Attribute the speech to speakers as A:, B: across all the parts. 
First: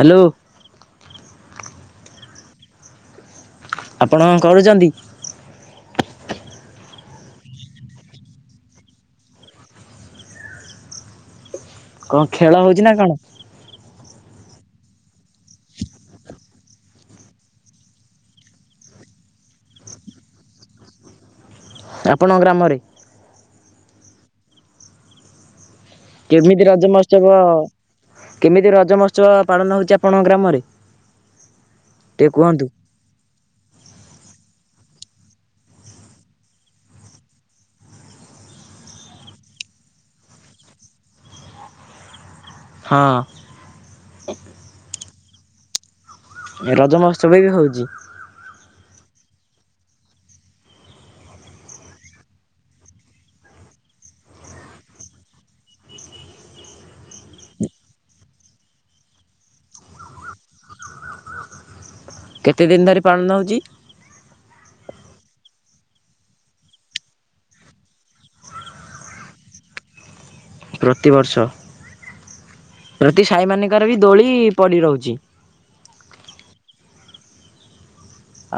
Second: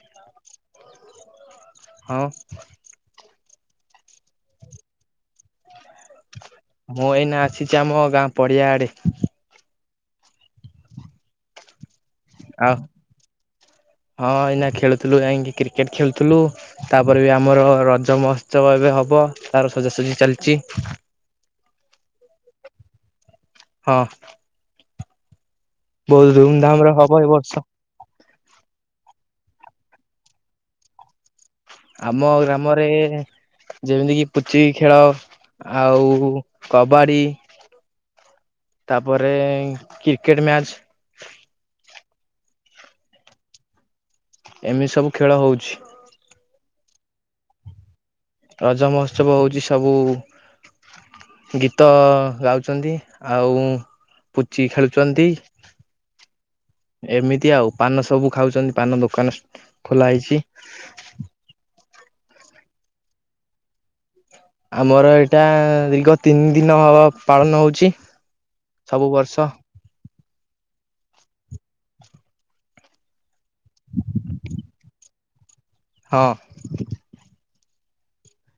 A: Hello.
B: ହଁ।
A: ଆପଣ କରୁଚନ୍ତି?
B: ମୁଁ ଏଇନା ଆସିଚି ଆମ ଗାଁ ପଡିଆ ଆଡେ।
A: କଣ ଖେଳ
B: ଆଉ
A: ହୋଉଚି ନା କଣ?
B: ହଁ ଏଇନା ଖେଳୁଥିଲୁ ଯାଇଁକି କ୍ରିକେଟ ଖେଳୁଥୁଲୁ। ତାପରେ ବି ଆମର ରଜ ମହୋତ୍ସବ ଏବେ ହବ ତାର ସଜାସଜି ଚାଲିଚି।
A: ଆପଣଙ୍କ ଗ୍ରାମରେ?
B: ହଁ। ବହୁତ
A: କେମିତି
B: ଧୁମଧାମ
A: ରଜ
B: ରେ ହବ ଏ
A: ମହୋତ୍ସବ
B: ବର୍ଷ
A: କେମିତି ରଜ ମହୋତ୍ସବ ପାଳନ ହୋଉଚି ଆପଣଙ୍କ ଗ୍ରାମରେ?
B: ଆମ
A: ଟିକେ କୁହନ୍ତୁ
B: ଗ୍ରାମରେ ଯେମିତି କିି ପୁଚିି ଖେଳ ଆଉ କବାଡି ତାପରେ କ୍ରିକେଟ୍ ମ୍ୟାଚ୍
A: ହଁ।
B: ଏମିତି ସବୁ ଖେଳ ହୋଉଛି।
A: ରଜ ମହୋତ୍ସବ ବି ହୋଉଚି?
B: ରଜ ମହୋତ୍ସବ ହୋଉଚି ସବୁ ଗୀତ ଗାଉଚନ୍ତି ଆଉ ପୁଚି ଖେଳୁଚନ୍ତି। ଏମିତି ଆଉ ପାନ ସବୁ ଖାଉଚନ୍ତି ପାନ ଦୋକାନ ଖୋଲା ହେଇଚି।
A: କେତେ ଦିନ ଧରି ପାଳନ ହଉଚି?
B: ଆମର ଏଇଟା ଦୀର୍ଘ ତିନି ଦିନ ହବ ପାଳନ ହଉଚି ସବୁ ବର୍ଷ।
A: ପ୍ରତିବର୍ଷ ପ୍ରତି ସାହିମାନିଙ୍କାରେ ବି ଦୋଳି ପଡି ରହୁଚି।
B: ହଁ।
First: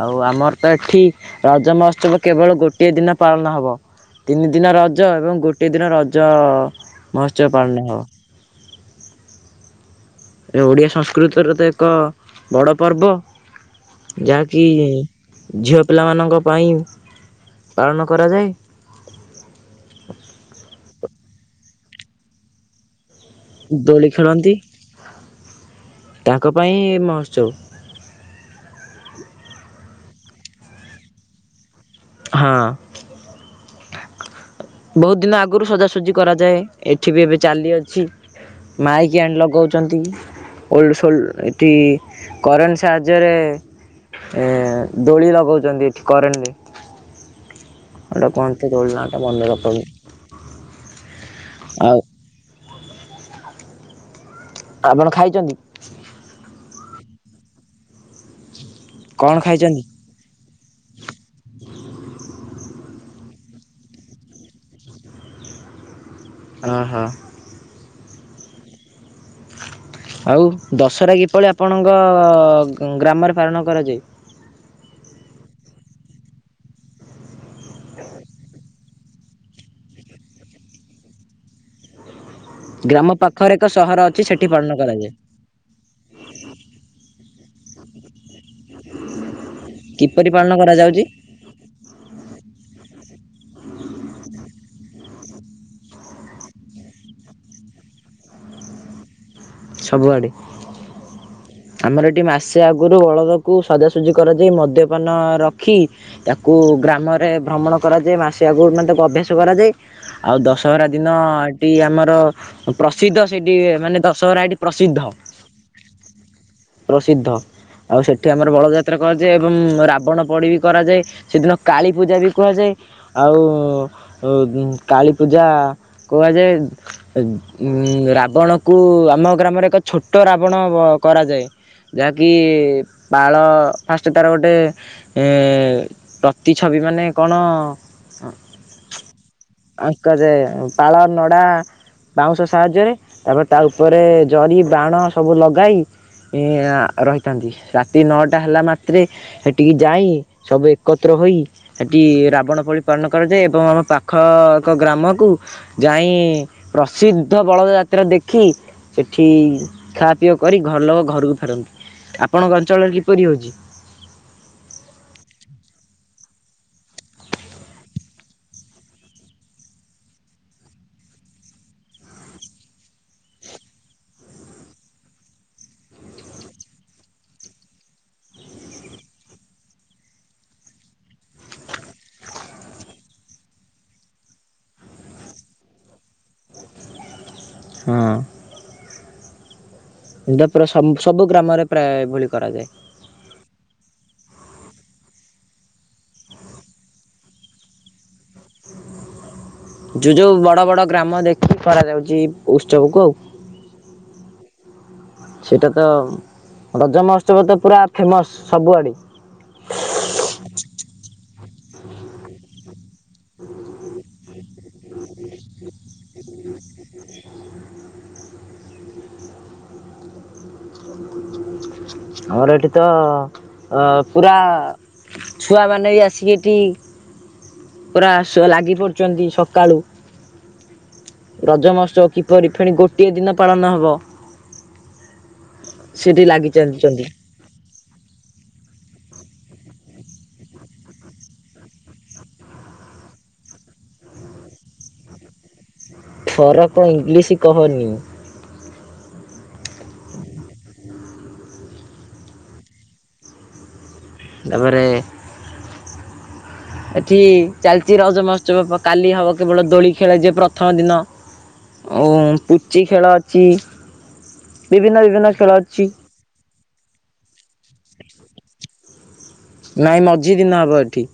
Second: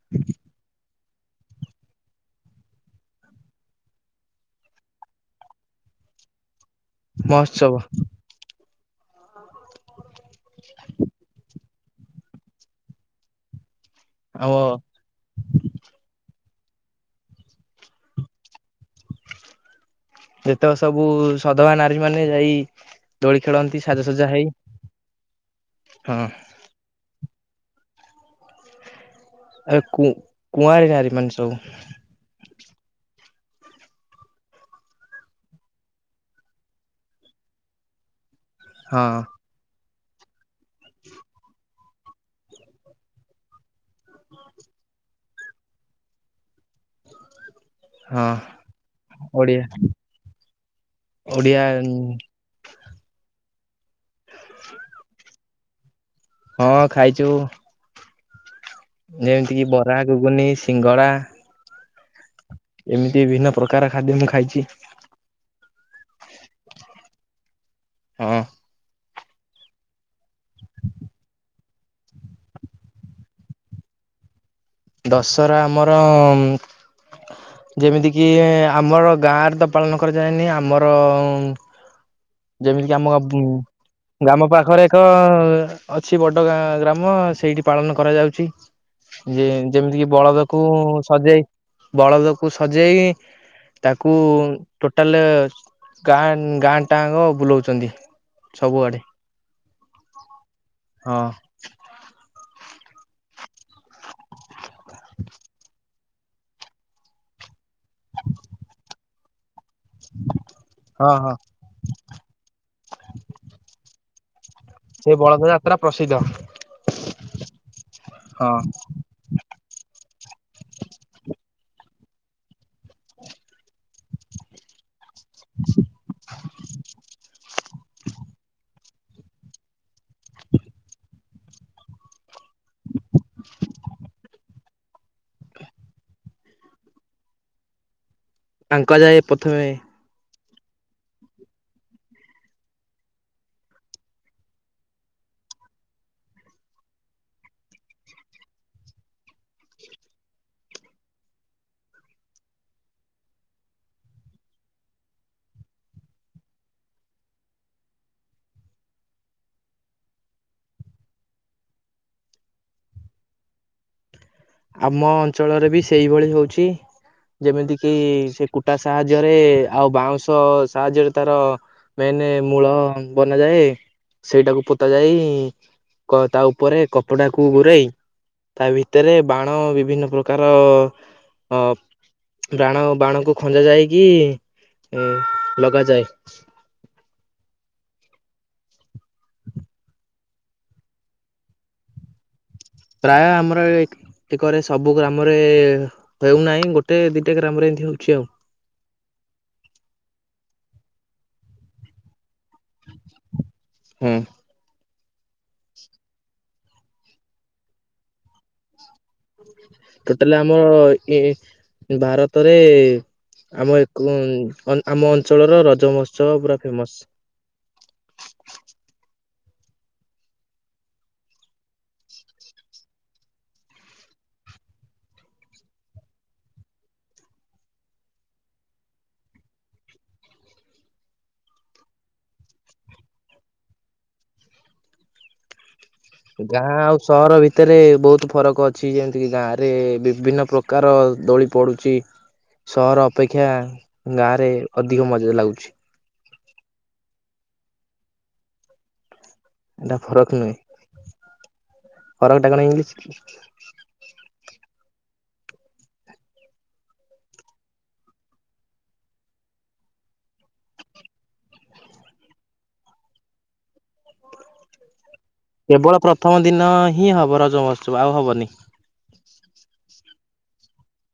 A: ଆଉ ଆମର ତ ଏଠି ରଜ ମହୋତ୍ସବ କେବଳ ଗୋଟିଏ ଦିନ ପାଳନ ହବ। ତିନି ଦିନ ରଜ ଏବଂ ଗୋଟେ ଦିନ ରଜ ମହୋତ୍ସବ
B: ମହୋତ୍ସବ
A: ପାଳନ ହବ। ଏ ଓଡିଆ ସଂସ୍କୃତିର ତ ଏକ ବଡ ପର୍ବ
B: ଆମ
A: ଯାହାକି ଝିଅ ପିଲାମାନଙ୍କ ପାଇଁ ପାଳନ କରାଯାଏ।
B: ଯେତେକ ସବୁ ସଧବା ନାରୀ ମାନେ ଯାଇ ଦୋଳି ଖେଳନ୍ତି
A: ଦୋଳି
B: ସାଜସଜା ହେଇ
A: ଖେଳନ୍ତି
B: ହଁ।
A: ତାଙ୍କ ପାଇଁ ମହୋତ୍ସବ।
B: ଆରେ କ କୁଆଁରୀ ନାରୀ ମାନେ ସବୁ।
A: ହଁ। ବହୁତ ଦିନ ଆଗରୁ ସଜାସଜି କରାଯାଏ ଏଠି ବି ଏବେ ଚାଲିଅଛି।
B: ହଁ
A: ମାଇକ୍ ଆଣି ଲଗଉଛନ୍ତି ଓଲଡ ସୋଲଡ ଏଠି କରେଣ୍ଟ ସାହାଯ୍ୟରେ ଏ ଦୋଳି ଲଗଉଛନ୍ତି ଏଠି କରେନରେ କଣ
B: ହଁ
A: ଟା କହନ୍ତି ଦୋଳି ନାଁଟା ମନେର
B: ଓଡିଆ
A: ପଡୁନି
B: ଓଡିଆ
A: ଆଉ ଆପଣ ଖାଇଛନ୍ତି?
B: ହଁ ଖାଇଚୁ।
A: କଣ
B: ଯେମିତି କି
A: ଖାଇଛନ୍ତି?
B: ବରା ଘୁଗୁନି ସିଙ୍ଗଡ଼ା ଏମିତି ବିଭିନ୍ନ ପ୍ରକାର ଖାଦ୍ୟ ମୁଁ ଖାଇଛି।
A: ଅହ।
B: ହଁ।
A: ଆଉ ଦଶହରା କିପଳି ଆପଣଙ୍କ ଗ୍ରାମରେ ପାଳନ କରାଯାଏ?
B: ଦଶହରା ଆମର ଯେମିତି କିି ଆମର ଗାଁରେ ତ ପାଳନ କରାଯାଏନି ଆମର ଯେମିତିକି
A: ଗ୍ରାମ
B: ଆମ
A: ପାଖରେ ଏକ ସହର ଅଛି ସେଠି
B: ଗ୍ରାମ
A: ପାଳନ
B: ପାଖରେ ଏକ
A: କରାଯାଏ।
B: ଅଛି ବଟ ଗାଁ ଗ୍ରାମ ସେଇଠି ପାଳନ କରାଯାଉଛି। ଯେ ଯେମିତିକ
A: କିପରି ପାଳନ
B: ବଳଦକୁ
A: କରାଯାଉଛି?
B: ସଜେଇ ବଳଦକୁ ସଜେଇ ତାକୁ ଟୋଟାଲ ଗାଁ ଗାଁ ଟାଙ୍କ ବୁଲଉଛନ୍ତି ସବୁଆଡେ।
A: ସବୁଆଡ଼େ?
B: ହଁ
A: ଆମର ଏଠି ମାସେ ଆଗରୁ ବଳଦକୁ ସଜାସଜି କରାଯାଇ ମଦ୍ୟପାନ ରଖି ତାକୁ ଗ୍ରାମରେ ଭ୍ରମଣ କରାଯାଏ ମାସେ ଆଗୁରୁ ମାନେ ତାକୁ ଅଭ୍ୟାସ କରାଯାଏ ଆଉ ଦଶହରା ଦିନ
B: ହଁ ହଁ
A: ସିଠି ଆମର ପ୍ରସିଦ୍ଧ ସେଠି ମାନେ ଦଶହରା ଏଠି ପ୍ରସିଦ୍ଧ।
B: ସେଇ ବଳଦ ଯାତ୍ରା ପ୍ରସିଦ୍ଧ
A: ପ୍ରସିଦ୍ଧ ଆଉ ସେଠି ଆମର
B: ହଁ।
A: ବଳଯାତ ଯାତ୍ରା କରାଯାଏ ଏବଂ ରାବଣ ପୋଡି ବି କରାଯାଏ ସେଦିନ କାଳୀ ପୂଜା ବି କୁହାଯାଏ। ଆଉ କାଳୀପୂଜା କୁହାଯାଏ। ଉ ରାବଣକୁ ଆମ ଗ୍ରାମରେ ଏକ ଛୋଟ ରାବଣ କରାଯାଏ। ଯାହାକି ପାଳ ଫାଷ୍ଟ ତାର ଗୋଟେ ଏ ପ୍ରତିଛବି ମାନେ କଣ
B: ଆଙ୍କ ଯାଏ ପ୍ରଥମେ।
A: ଆଙ୍କ ଯାଏ ପାଳ ନଡ଼ା ବାଉଁଶ ସାହାଯ୍ୟରେ ତାପରେ ତା ତା ପରେରେ ଜରି ବାଣ ସବୁ ଲଗାଇ ସେ ରହିଥା ରାତି ନଅଟା ହେଲା ମାତ୍ରେ ସେଠିକି ଯାଇ ସବୁ ଏକତ୍ର ହୋଇ ସେଠି ରାବଣ ପୋଡି ପାଳନ କରାଯାଏ ଏବଂ ଆମ ପାଖ ଏକ ଗ୍ରାମକୁ ଯାଇ ପ୍ରସିଦ୍ଧ ବଳଦଯାତ୍ରା ଦେଖି ସେଠି ଖାଅ ପିଆ କରି ଘର ଲୋକ ଘରକୁ ଫେରନ୍ତି। ଆପଣଙ୍କ ଅଞ୍ଚଳରେ କିପରି ହଉଛି?
B: ଆମ ଅଞ୍ଚଳରେ ବି ସେଇଭଳି ହଉଛି। ଯେମିତି କିି ସେ କୁଟା ସାହାଯ୍ୟରେ ଆଉ ବାଉଁଶ ସାହାଯ୍ୟରେ ତାର ମେନ୍ ମୂଳ ବନାଯାଏ। ସେଇଟାକୁ ପୋତା ଯାଇ ତା ଉପରେ କପଡାକୁ ଗୁରେଇ ତା ଭିତରେ ବାଣ ବିଭିନ୍ନ ପ୍ରକାର ଅ ବାଣ ବାଣକୁ ଖଞ୍ଜା ଯାଇକି ଲଗାଯାଏ।
A: ହଁ। ଏଇଟା ପୁରା [unintelligible] ସବୁ ଗ୍ରାମରେ ପ୍ରାୟ ଏଭଳି କରାଯାଏ।
B: ପ୍ରାୟ ଆମର ଏ ଏକରେ ସବୁ ଗ୍ରାମରେ ହେଉନାହିଁ ଗୋଟେ ଦିଇଟା ଗ୍ରାମରେ ଏମ୍ତି ହଉଚି ଆଉ।
A: ଯୋଉ-ଯୋଉ ବଡ-ବଡ ଗ୍ରାମ ଦେଖିକି କରାଯାଉଚି। ଉତ୍ସବକୁ ଆଉ।
B: ହଁ
A: ସେଇଟା ତ ରଜ ମହୋତ୍ସବ ତ ପୁରା ଫେମସ୍ ସବୁଆଡ଼େ।
B: [inaudible] ଟୋଟାଲି ଆମର ଏ ଭାରତରେ ଆମ [unintelligible] ଆମ ଅଞ୍ଚଳର ରଜ ମହୋତ୍ସବ ପୁରା ଫେମସ୍।
A: ଆମର ଏଠି ତ ଅ ପୁରା ଛୁଆମାନେ ବି ଆସିକି ଏଠି ପୁରା [unintelligible] ଲାଗି ପଡ଼ିଚନ୍ତି ସକାଳୁ। ରଜ ମହୋତ୍ସବ କିପରି ଫେଣି ଗୋଟିଏ ଦିନ ପାଳନ ହବ। ସେଠି ଲା
B: ଗାଁ ଆଉ ସହର ଭି ଭିତରେ ବହୁତ୍ ଫରକ୍ ଅଛି ଯେମ୍ତିକି ଗାଁରେ ବିଭିନ୍ନ ପ୍ରକାର ଦୋଳି ପଡୁଚି। ସହର ଅପେକ୍ଷା ଗାଁରେ ଅଧିକ ମଜା ଲାଗୁଚି।
A: ଫରକ୍ ଇଂଲିଶି କହନି।
B: ଏଟା ଫରକ୍ ନୁହେଁ ଫରକ୍ ଟା କଣ ଇଂଲିଶି।
A: ତାପରେ ଏଠି ଚାଲିଚି ରଜ ମହୋତ୍ସବ କାଲି ହବ କେବଳ ଦୋଳି ଖେଳା ଯିବ ପ୍ରଥମ ଦିନ। ଓ ପୁଚି ଖେଳ ଅଛି ବିଭିନ୍ନ-ବିଭିନ୍ନ।
B: କେବଳ ପ୍ରଥମ ଦିନ ହିଁ ହବ ରଜ ମହୋତ୍ସବ ଆଉ ହବନି।
A: ନାଇଁ ମଝି ଦିନ ହବ ଏଠି।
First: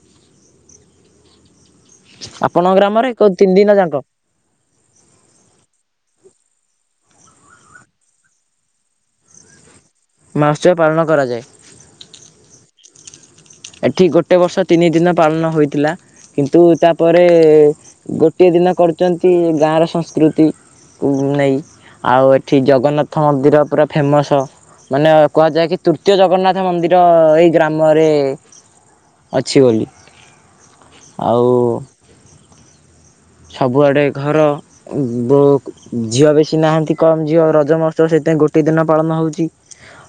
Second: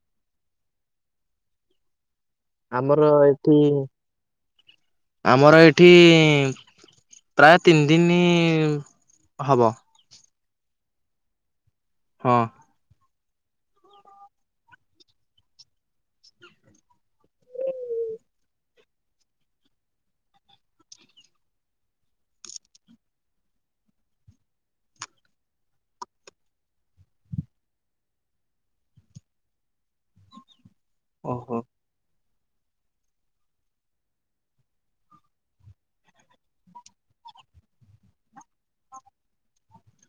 A: ଆପଣଙ୍କ
B: ଆମର
A: ଗ୍ରାମରେ ଏକ ତିନି
B: ଏଠି
A: ଦିନ ଯାକ।
B: ଆମର ଏଇଠି ପ୍ରାୟ ତିନି ଦିନ ହବ।
A: ମାସେ ପାଳନ କରାଯାଏ।
B: ହଁ।
A: ଏଠି ଗୋଟେ ବର୍ଷ ତିନି ଦିନ ପାଳନ ହୋଇଥିଲା। କିନ୍ତୁ ତାପରେ ଗୋଟିଏ ଦିନ କରୁଚନ୍ତି ଗାଁର ସଂସ୍କୃତି। କୁ ନେଇ ଆଉ ଏଠି ଜଗନ୍ନାଥ ମନ୍ଦିର ପୁରା ଫେମସ୍। ମାନେ କୁହାଯାଏ କି ତୃତୀୟ ଜଗନ୍ନାଥ ମନ୍ଦିର ଏଇ ଗ୍ରାମରେ ଅଛି ବୋଲି, ଆଉ
B: ଓହୋ।
A: ସବୁଆଡ଼େ ଘର ବ ଝିଅ ବେଶି ନାହାନ୍ତି କମ୍ ଝିଅ ରଜ ମହୋତ୍ସବ ସେଥିପାଇଁ ଗୋଟେ ଦିନ ପାଳନ ହଉଚି।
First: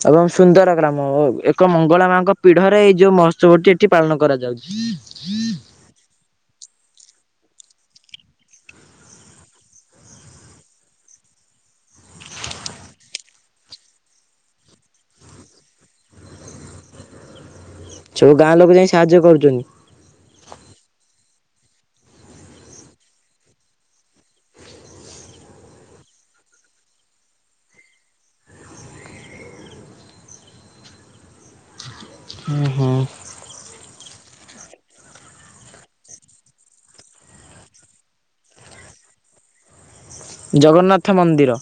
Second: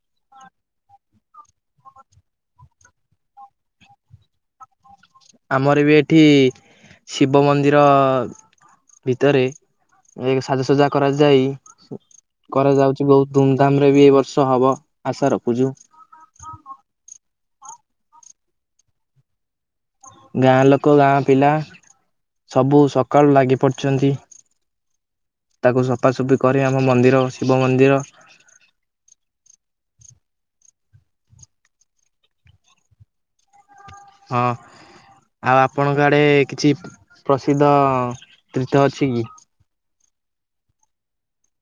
A: ଏବଂ ସୁନ୍ଦର ଗ୍ରାମ ଏକ ମଙ୍ଗଳା ମାଙ୍କ ପିଢରେ ଏଇ ଯୋଉ ମହୋତ୍ସବଟି ଏଠି ପାଳନ କରାଯାଉଚି।
B: ଆମର ବି ଏଠି ଶିବ ମନ୍ଦିର ଭିତରେ ଏ ସାଜସଜା କରାଯାଇ କରାଯାଉଚି ବହୁତ୍ ଧୁମଧାମ୍ ରେ ବି ଏ ବର୍ଷ ହବ ଆଶା ରଖୁଚୁ।
A: ସବୁ ଗାଁ ଲୋକ ଯାଇଁ ସାହାଯ୍ୟ କରୁଚନ୍ତି?
B: ଗାଁ ଲୋକ ଗାଁ ପିଲା ସବୁ ସକାଳୁ ଲାଗି ପଡ଼ିଛନ୍ତି। ତାକୁ ସଫାସୁଫି କରି ଆମ ମନ୍ଦିର ଶିବ ମନ୍ଦିର।
A: ଓ ହଁ।
B: ହଁ। ଆଉ ଆପଣଙ୍କ ଆଡେ କିଛି ପ୍ରସିଦ୍ଧ ତୀର୍ଥ ଅଛି କି।
A: ଜଗନ୍ନାଥ ମନ୍ଦିର।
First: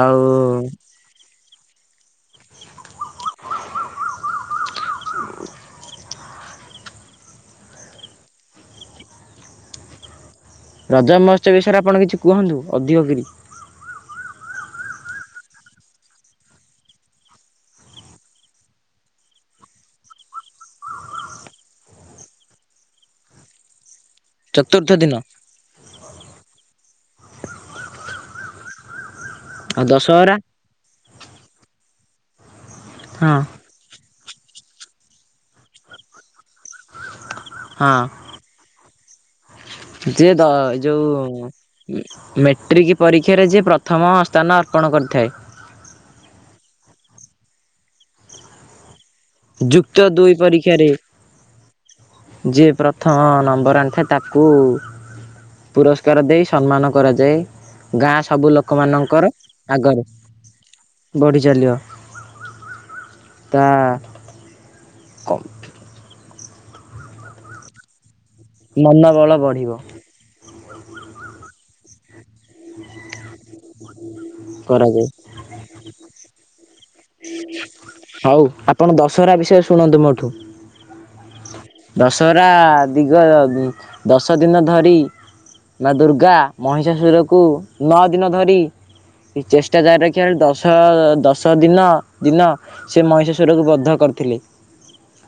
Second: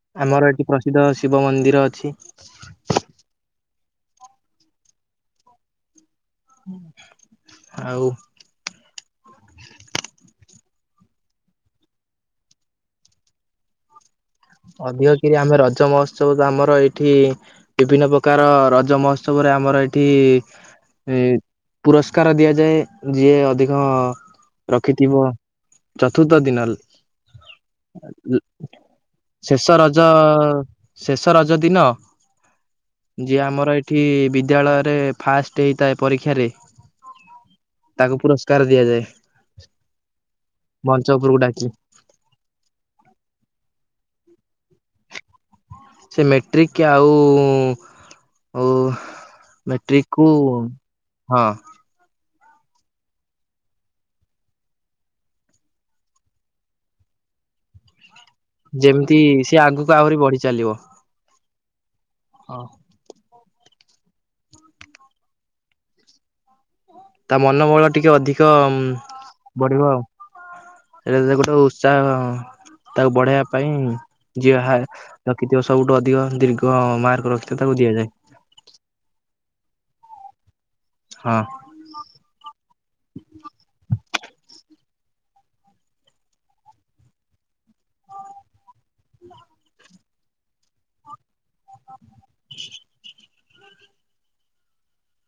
A: ଆଉ
B: ଆମର ଏଠି ପ୍ରସିଦ୍ଧ ଶିବ ମନ୍ଦିର ଅଛି। ଆଉ।
A: ରଜ ମହୋତ୍ସବ ବିଷୟରେ ଆପଣ କିଛି କୁହନ୍ତୁ ଅଧିକ କିରି।
B: ଅଧିକ କିରି ଆମେ ରଜ ମହୋତ୍ସବ ତ ଆମର ଏଠି। ବିଭିନ୍ନ ପ୍ରକାର ରଜ ମହୋତ୍ସବରେ ଆମର ଏଠି। ଏ ପୁରସ୍କାର ଦିଆଯାଏ ଯିଏ ଅଧିକ।
A: ଚତୁର୍ଥ ଦିନ
B: ରଖିଥିବ ଚତୁର୍ଥ ଦିନଲ। ଶେଷ
A: ଆଉ
B: ରଜ,
A: ଦଶହରା
B: ଶେଷ ରଜ ଦିନ
A: ହଁ
B: ଯିଏ ଆମର ଏ। ଏଠି ବିଦ୍ୟାଳୟରେ ଫାଷ୍ଟେ ହେଇଥାଏ ପରୀକ୍ଷାରେ।
A: ହଁ
B: ତାକୁ ପୁରସ୍କାର ଦିଆଯାଏ ମଞ୍ଚ ଉପରକୁ ଡାକି।
A: ମାେଟ୍ରିକ୍ ପରୀକ୍ଷାରେ ଯିଏ ପ୍ରଥମ ସ୍ଥାନ ଅର୍ପଣ କରିଥାଏ।
B: ସେ ମେଟ୍ରିକି ଆଉ ଉଁ।
A: ଯୁକ୍ତ ଦୁଇ ପରୀକ୍ଷାରେ।
B: ହଁ
A: ଯିଏ ପ୍ରଥମ ନମ୍ବର ଆଣିଥାଏ ତାକୁ। ପୁରସ୍କାର ଦେଇ ସମ୍ମାନ କରାଯାଏ। ଗାଁ ସବୁ
B: ଯେମିତି
A: ଲୋକମାନଙ୍କର
B: ସିଏ ଆଗକୁ
A: ଆଗରେ
B: ଆହୁରି ବଢି
A: ବଢ଼ିଚଲିବ।
B: ଅ।
A: ତା। କମ୍।
B: ତା ମନବଳ ଟିକେ ଅଧିକ ବଢିବ ଆଉ। ସେଇଟା ତ ଗୋଟେ ଉତ୍ସାହ। ତାକୁ ବଢେଇବା ପାଇଁ ଯିହା
A: କରାଯାଏ
B: ରଖିଥିବ ସବୁଠୁ ଅଧିକ ଦୀର୍ଘ ମାର୍କ। ରଖିଥିବ ତାକୁ ଦିଆଯାଏ।
A: ହଉ ଆପଣ ଦଶହରା ବିଷୟ ଶୁଣନ୍ତୁ ମୋଠୁ।
B: ହଁ।
A: ଦଶହରା ଦିଗ ଦଶ ଦିନ ଧରି। ମା ଦୁର୍ଗା ମହିଷାସୁରକୁ ନଅ ଦିନ ଧରି। ଚେଷ୍ଟା ଜାରି ରଖିବା ରେ ଦଶ, ଦଶ ଦିନ। ଦିନ ସେ ମହିଷାଶୁର କୁ ବଦ୍ଧ କରିଥିଲେ।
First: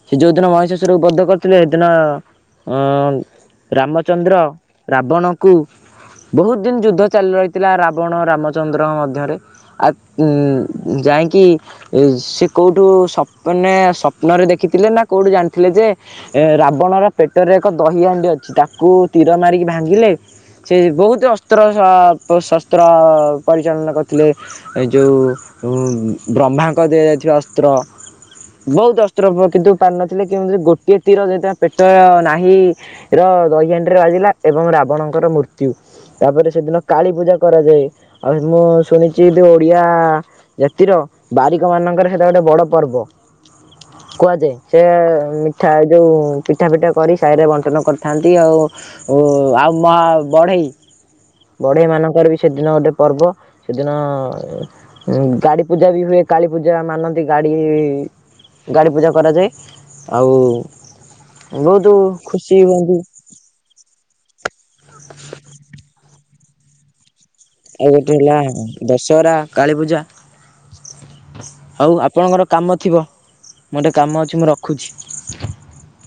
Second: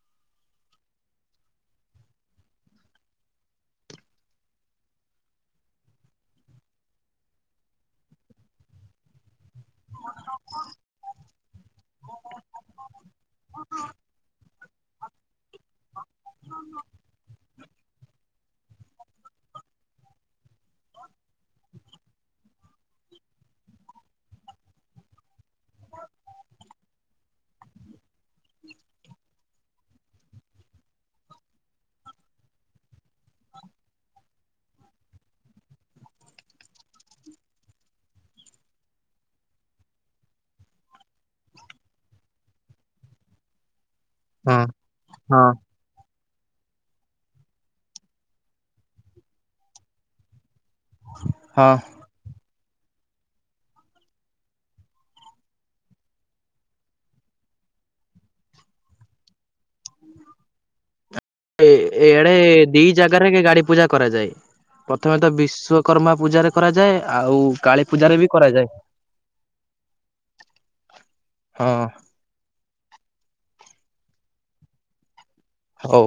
A: ସେ ଯୋଉ ଦିନ ମହିଷାସୁର କୁ ବଦ୍ଧ କରିଥିଲେ ସେଦିନ। ଅ ରାମଚନ୍ଦ୍ର, ରାବଣକୁ। ବହୁତ ଦିନି ଯୁଦ୍ଧ ଚାଲି ରହିଥିଲା ରାବଣ, ରାମଚନ୍ଦ୍ରଙ୍କ ମଧ୍ୟରେ। ଆ ଉ ଯାଇକି। ସେ କୋଉଠୁ ସପନେ ସ୍ୱପ୍ନ ରେ ଦେଖିଥିଲେ ନା କୋଉଠି ଜାଣି। ଜାଣି ଥିଲେ ଯେ ରାବଣର ପେଟରେ ଏକ ଦହି ହାଣ୍ଡି ଅଛି ତାକୁ ତୀର ମାରିକି ଭାଙ୍ଗିଲେ। ସେ ବହୁତୁ ଅସ୍ତ୍ର। ଅ ଶସ୍ତ୍ର ପରିଚାଳନା କରିଥିଲେ ଏ ଯେଉଁ ଉଁ। ବ୍ରହ୍ମାଙ୍କ ଦିଆଯାଇଥିବା ଅସ୍ତ୍ର। ବହୁତୁ ଅସ୍ତ୍ରୋପ କିନ୍ତୁ ପାରି ନଥିଲେ କିନ୍ତୁ ସେ ଗୋଟିଏ ତୀର ଯେ ପେଟ ନାହିଁ। ର ଦହି ଦହି ହାଣ୍ଡି ରେ ବାଜିଲା ଏବଂ ରାବଣଙ୍କର ମୃତ୍ୟୁ। ତାପରେ ସେଦିନ କାଳୀ ପୂଜା କରାଯାଏ ଆଉ ମୁଁ ଶୁଣିଛି ଓଡ଼ିଆ ଜାତିର ବାରିକ ମାନଙ୍କର ହେଟା ଗୋଟେ ବଡ ପର୍ବ। କୁହାଯାଏ
B: ହଁ
A: ସେ
B: ହଁ
A: ମିଠା ଏ ଯୋଉ ପିଠା ପିଠା କରି ସାହିରେ ବଣ୍ଟନ କରିଥାନ୍ତି ଆଉ ଆଉ ମ ବଢ଼େଇ
B: ହଁ
A: ବଢେଇ ମାନଙ୍କର ବି ସେଦିନ ଗୋଟେ ପର୍ବ ସେଦିନ ଗାଡି ପୂଜା ବି ହୁଏ କାଳୀ ପୂଜା ମାନନ୍ତି ଗାଡି। ଗାଡି ପୂଜା କରାଯାଏ ଆଉ ବହୁତ ଖୁସି ହୁଅନ୍ତି।
B: ରେ କି ଗାଡି ପୂଜା କରାଯାଏ ପ୍ରଥମେ ତ ବିଶ୍ଵକର୍ମ ପୂଜାରେ କରାଯାଏ ଆଉ କାଳୀ
A: ଆଉ ଗୋଟେ
B: ପୂଜାରେ ବି
A: ହେଲା
B: କରାଯାଏ
A: ଦଶହରା କାଳୀ ପୂଜା
B: ହଁ
A: ହଉ ଆପଣଙ୍କର କାମ ଥିବ ମୋଟେ କାମ ଅଛି ମୁଁ ରଖୁଛି।
B: ହଉ